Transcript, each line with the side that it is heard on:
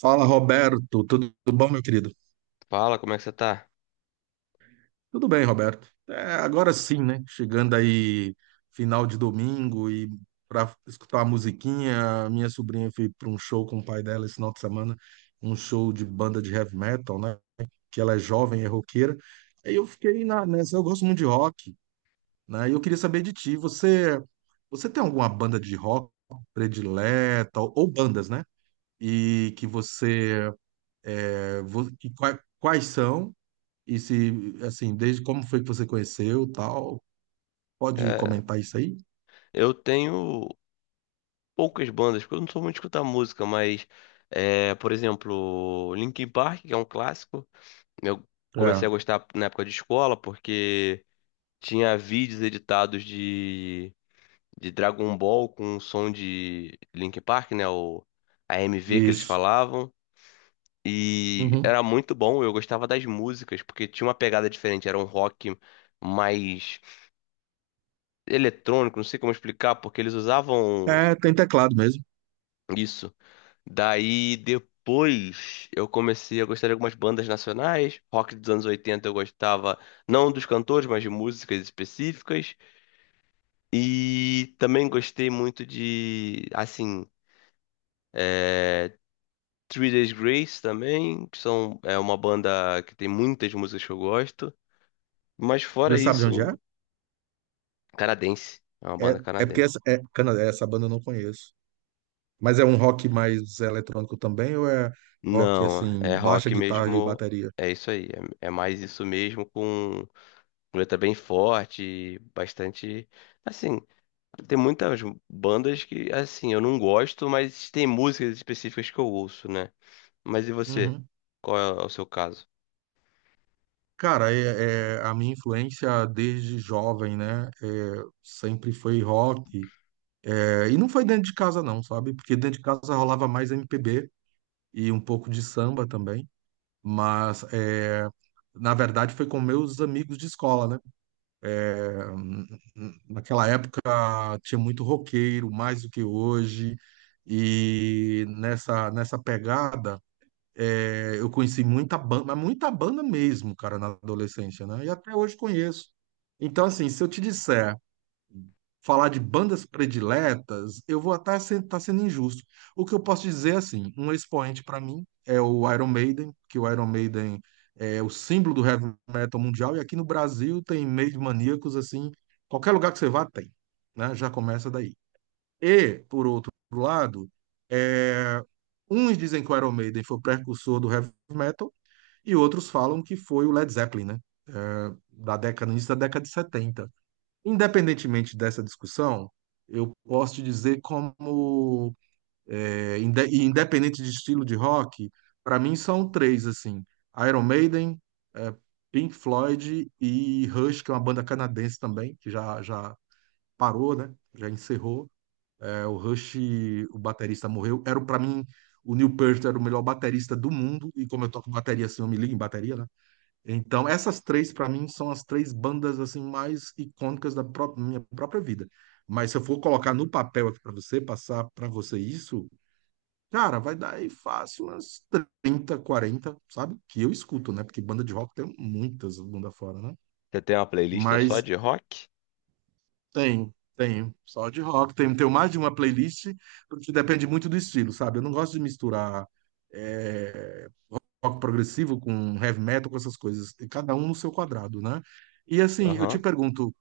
right: Fala, Roberto. Tudo bom, meu querido?
left: Fala, como é que você tá?
right: Tudo bem, Roberto. É, agora sim, né? Chegando aí final de domingo e para escutar a musiquinha, a minha sobrinha foi para um show com o pai dela esse final de semana, um show de banda de heavy metal, né? Que ela é jovem, é roqueira. Aí eu fiquei eu gosto muito de rock, né? E eu queria saber de ti, você tem alguma banda de rock predileta ou bandas, né? E que você quais são? E se, assim, desde como foi que você conheceu, tal, pode
left: É,
right: comentar isso aí?
left: eu tenho poucas bandas, porque eu não sou muito de escutar música, mas, por exemplo, Linkin Park, que é um clássico, eu comecei
right: É,
left: a gostar na época de escola, porque tinha vídeos editados de Dragon Ball com o som de Linkin Park, né? O a AMV que eles
right: isso.
left: falavam. E
right: Uhum.
left: era muito bom, eu gostava das músicas, porque tinha uma pegada diferente, era um rock mais eletrônico, não sei como explicar, porque eles usavam.
right: É, tem teclado mesmo.
left: Isso. Daí depois eu comecei a gostar de algumas bandas nacionais. Rock dos anos 80 eu gostava, não dos cantores, mas de músicas específicas. E também gostei muito de, assim, é, Three Days Grace também, é uma banda que tem muitas músicas que eu gosto. Mas
right: Você
left: fora
right: sabe de onde é?
left: isso, canadense. É uma
right: É,
left: banda
right: é porque
left: canadense.
right: essa, é, cana- é, essa banda eu não conheço. Mas é um rock mais eletrônico também, ou é rock,
left: Não,
right: assim,
left: é
right: baixa
left: rock
right: guitarra e
left: mesmo.
right: bateria?
left: É isso aí. É, é mais isso mesmo com. Muleta bem forte, bastante. Assim, tem muitas bandas que, assim, eu não gosto, mas tem músicas específicas que eu ouço, né? Mas e você?
right: Uhum.
left: Qual é o seu caso?
right: Cara, a minha influência desde jovem, né? É, sempre foi rock. É, e não foi dentro de casa, não, sabe? Porque dentro de casa rolava mais MPB e um pouco de samba também. Mas, é, na verdade, foi com meus amigos de escola, né? É, naquela época tinha muito roqueiro, mais do que hoje, e nessa pegada é, eu conheci muita banda, mas muita banda mesmo, cara, na adolescência, né? E até hoje conheço. Então, assim, se eu te disser falar de bandas prediletas, eu vou até estar sendo injusto. O que eu posso dizer, é assim, um expoente para mim é o Iron Maiden, que o Iron Maiden é o símbolo do heavy metal mundial, e aqui no Brasil tem meio de maníacos, assim, qualquer lugar que você vá tem, né? Já começa daí. E, por outro lado, é, uns dizem que o Iron Maiden foi o precursor do heavy metal, e outros falam que foi o Led Zeppelin, né? Início da década de 70. Independentemente dessa discussão, eu posso te dizer como, independente de estilo de rock, para mim são três, assim, Iron Maiden, é, Pink Floyd e Rush, que é uma banda canadense também, que já parou, né? Já encerrou. É, o Rush, o baterista morreu. Era, para mim, o Neil Peart era o melhor baterista do mundo, e como eu toco bateria, assim, eu me ligo em bateria, né? Então, essas três, para mim, são as três bandas assim mais icônicas da minha própria vida. Mas se eu for colocar no papel aqui para você, passar para você isso, cara, vai dar aí fácil umas 30 40, sabe? Que eu escuto, né? Porque banda de rock tem muitas bunda fora, né?
left: Você tem uma playlist só
right: Mas
left: de rock?
right: tem, tem. Só de rock, tem, tem mais de uma playlist, porque depende muito do estilo, sabe? Eu não gosto de misturar. eh, Rock progressivo, com heavy metal, com essas coisas, e cada um no seu quadrado, né? E assim, eu te
left: Aham.
right: pergunto,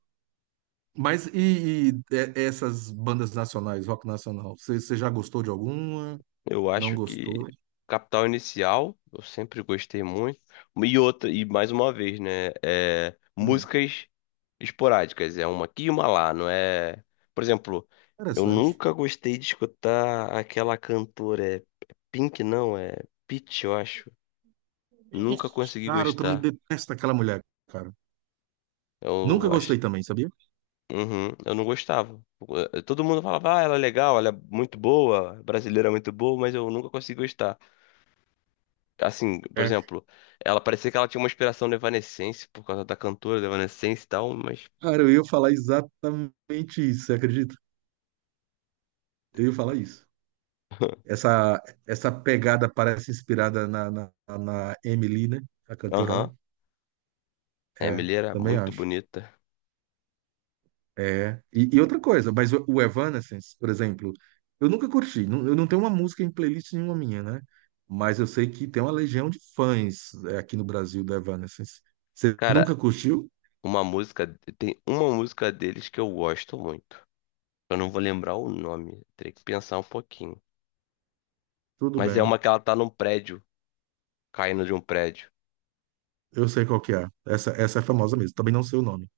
right: essas bandas nacionais, rock nacional, você já gostou de alguma?
left: Eu
right: Não
left: acho que
right: gostou?
left: Capital Inicial, eu sempre gostei muito. E outra, e mais uma vez, né? É,
right: Hum,
left: músicas esporádicas, é uma aqui e uma lá, não é? Por exemplo, eu
right: interessante.
left: nunca gostei de escutar aquela cantora, é Pink, não, é Pitty, eu acho. Nunca consegui
right: Cara, eu também
left: gostar.
right: detesto aquela mulher, cara. Nunca
left: Eu acho,
right: gostei também, sabia?
left: uhum, eu não gostava. Eh, todo mundo falava, ah, ela é legal, ela é muito boa, brasileira é muito boa, mas eu nunca consegui gostar. Assim, por
right: É.
left: exemplo, ela parecia que ela tinha uma inspiração no Evanescence por causa da cantora do Evanescence e tal, mas.
right: Cara, eu ia falar exatamente isso, você acredita? Eu ia falar isso. Essa pegada parece inspirada na Emily, né? A cantora
left: Aham.
right: lá.
left: A
right: É,
left: Emily era
right: também
left: muito
right: acho.
left: bonita.
right: É. E outra coisa, mas o Evanescence, por exemplo, eu nunca curti. Eu não tenho uma música em playlist nenhuma minha, né? Mas eu sei que tem uma legião de fãs é, aqui no Brasil do Evanescence. Você nunca
left: Cara,
right: curtiu?
left: uma música. Tem uma música deles que eu gosto muito. Eu não vou lembrar o nome, teria que pensar um pouquinho.
right: Tudo
left: Mas é
right: bem.
left: uma que ela tá num prédio, caindo de um prédio.
right: Eu sei qual que é. Essa é famosa mesmo. Também não sei o nome.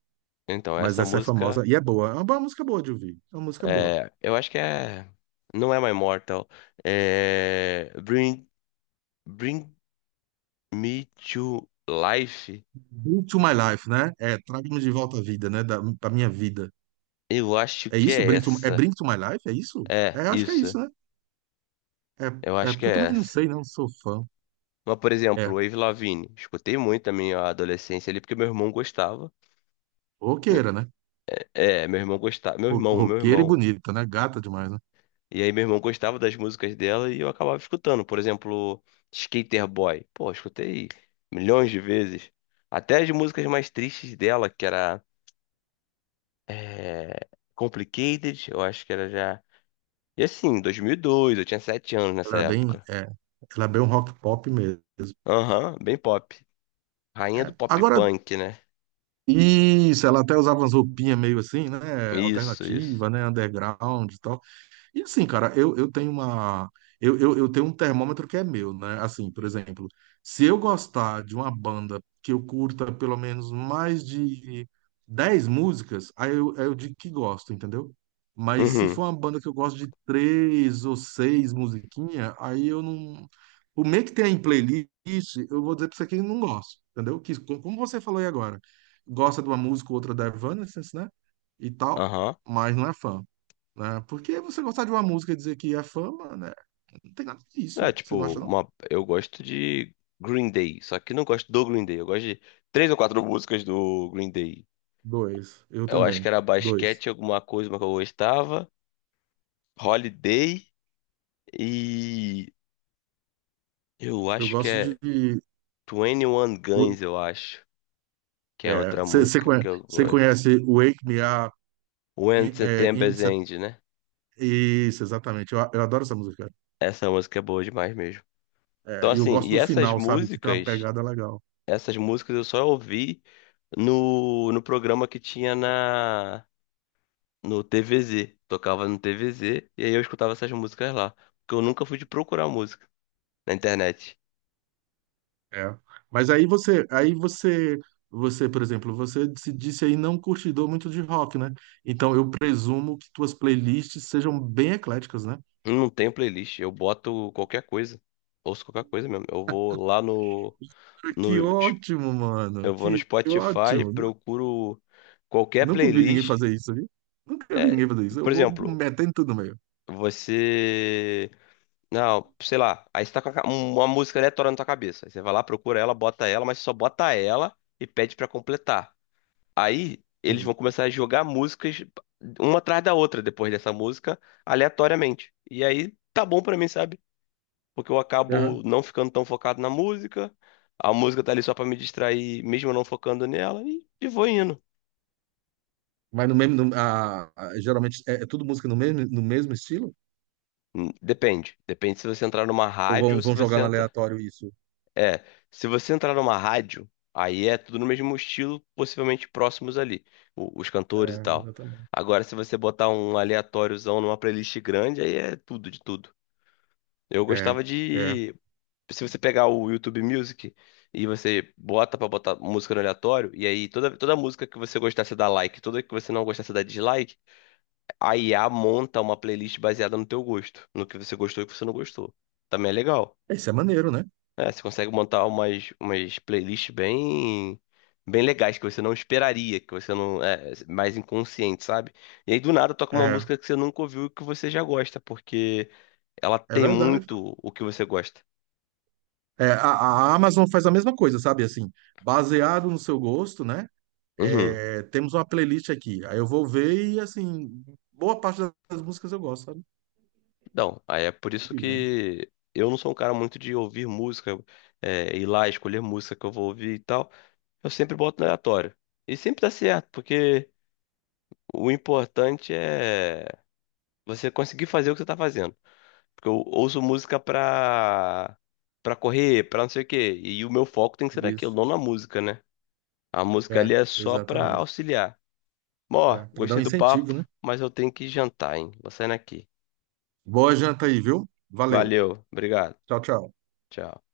left: Então,
right: Mas
left: essa
right: essa é famosa
left: música.
right: e é boa. Boa música boa de ouvir. É uma música boa.
left: É, eu acho que é. Não é My Mortal. É. Bring Me to Life.
right: Bring to My Life, né? É, traga-me de volta à vida, né? Da minha vida.
left: Eu acho
right: É
left: que
right: isso?
left: é essa.
right: Bring to My Life? É isso?
left: É,
right: É, eu acho que é
left: isso.
right: isso, né? É,
left: Eu
right: é
left: acho que
right: porque eu
left: é
right: também não
left: essa.
right: sei, não sou fã.
left: Mas, por exemplo,
right: É,
left: Avril Lavigne. Escutei muito na minha adolescência ali, porque meu irmão gostava.
right: roqueira, né?
left: É, meu irmão gostava. Meu
right: Roqueira e
left: irmão.
right: bonita, né? Gata demais, né?
left: E aí, meu irmão gostava das músicas dela e eu acabava escutando. Por exemplo, Skater Boy. Pô, escutei milhões de vezes. Até as músicas mais tristes dela, que era é, Complicated, eu acho que era já. E assim, 2002, eu tinha 7 anos
right: Ela
left: nessa
right: era bem,
left: época.
right: é, Ela é bem um rock pop mesmo.
left: Aham, bem pop. Rainha
right: É,
left: do pop
right: agora,
left: punk, né?
right: isso, ela até usava umas roupinhas meio assim, né?
left: Isso, isso.
right: Alternativa, né? Underground e tal. E assim, cara, eu tenho uma. Eu tenho um termômetro que é meu, né? Assim, por exemplo, se eu gostar de uma banda que eu curta pelo menos mais de 10 músicas, aí eu digo que gosto, entendeu? Mas se
left: Uhum.
right: for uma banda que eu gosto de três ou seis musiquinhas, aí eu não. O meio que tem em playlist, eu vou dizer pra você que eu não gosto, entendeu? Que, como você falou aí agora, gosta de uma música ou outra da Evanescence, né? E tal,
left: Aham.
right: mas não é fã, né? Porque você gostar de uma música e dizer que é fama, né? Não tem nada
left: É,
right: disso. Você não
left: tipo,
right: acha, não?
left: uma... eu gosto de Green Day, só que não gosto do Green Day. Eu gosto de três ou quatro músicas do Green Day.
right: Dois. Eu
left: Eu acho
right: também.
left: que era
right: Dois.
left: basquete, alguma coisa uma que eu gostava. Holiday e eu
right: Eu
left: acho que
right: gosto
left: é
right: de.
left: Twenty One
right: o-
left: Guns, eu acho, que é
right: É,
left: outra música que eu
right: você
left: gosto.
right: conhece Wake Me Up
left: When
right: in, é, in
left: September's
right: Sep-
left: End, né?
right: isso, exatamente. Eu adoro essa música.
left: Essa música é boa demais mesmo. Então
right: É, e eu
left: assim,
right: gosto do final, sabe? Que tem uma pegada legal.
left: essas músicas eu só ouvi no programa que tinha na no TVZ. Tocava no TVZ e aí eu escutava essas músicas lá. Porque eu nunca fui de procurar música na internet.
right: É. Mas aí você, aí você, você, por exemplo, você se disse aí não curtidor muito de rock, né? Então eu presumo que tuas playlists sejam bem ecléticas, né?
left: Não tem playlist, eu boto qualquer coisa. Ouço qualquer coisa mesmo. Eu vou lá no,
right: Que
left: no
right: ótimo, mano.
left: eu vou no
right: Que
left: Spotify,
right: ótimo.
left: procuro qualquer
right: Nunca vi ninguém
left: playlist.
right: fazer isso, viu? Nunca vi
left: É,
right: ninguém fazer isso. Eu
left: por
right: vou
left: exemplo,
right: metendo tudo no meio.
left: você não, sei lá, aí você tá com a uma música aleatória na tua cabeça. Aí você vai lá, procura ela, bota ela, mas só bota ela e pede pra completar. Aí eles
right: Sim.
left: vão começar a jogar músicas uma atrás da outra depois dessa música, aleatoriamente. E aí tá bom pra mim, sabe? Porque eu acabo
right: Aham.
left: não ficando tão focado na música, a música tá ali só pra me distrair, mesmo eu não focando nela, e vou indo.
right: Mas no mesmo, no- a- Geralmente é, é tudo música no mesmo estilo?
left: Depende. Depende se você entrar numa
right: Ou
left: rádio ou se
right: vão
left: você
right: jogando
left: entra.
right: aleatório isso?
left: É, se você entrar numa rádio, aí é tudo no mesmo estilo, possivelmente próximos ali, os cantores e
right: É,
left: tal.
right: exatamente.
left: Agora, se você botar um aleatóriozão numa playlist grande, aí é tudo de tudo. Eu
right: É,
left: gostava
right: é.
left: de. Se você pegar o YouTube Music e você bota pra botar música no aleatório, e aí toda música que você gostasse dá like, toda que você não gostasse dá dislike, a IA monta uma playlist baseada no teu gosto, no que você gostou e o que você não gostou. Também é legal.
right: Isso é maneiro, né?
left: É, você consegue montar umas playlists bem, bem legais que você não esperaria, que você não. É, mais inconsciente, sabe? E aí do nada toca uma
right: É,
left: música que você nunca ouviu e que você já gosta, porque ela
right: é
left: tem
right: verdade.
left: muito o que você gosta.
right: É, a, a Amazon faz a mesma coisa, sabe? Assim, baseado no seu gosto, né?
left: Uhum.
right: É, temos uma playlist aqui. Aí eu vou ver e, assim, boa parte das músicas eu gosto,
left: Não, aí é por isso
right: sabe?
left: que eu não sou um cara muito de ouvir música, é, ir lá escolher música que eu vou ouvir e tal. Eu sempre boto no aleatório. E sempre dá certo, porque o importante é você conseguir fazer o que você tá fazendo. Porque eu ouço música pra correr, pra não sei o quê. E o meu foco tem que ser naquilo,
right: Isso.
left: não na música, né? A música ali
right: É,
left: é só pra
right: exatamente.
left: auxiliar. Bom, ó,
right: É, para dar um
left: gostei do
right: incentivo,
left: papo,
right: né?
left: mas eu tenho que jantar, hein? Vou saindo aqui.
right: Boa janta aí, viu? Valeu.
left: Valeu, obrigado.
right: Tchau, tchau.
left: Tchau.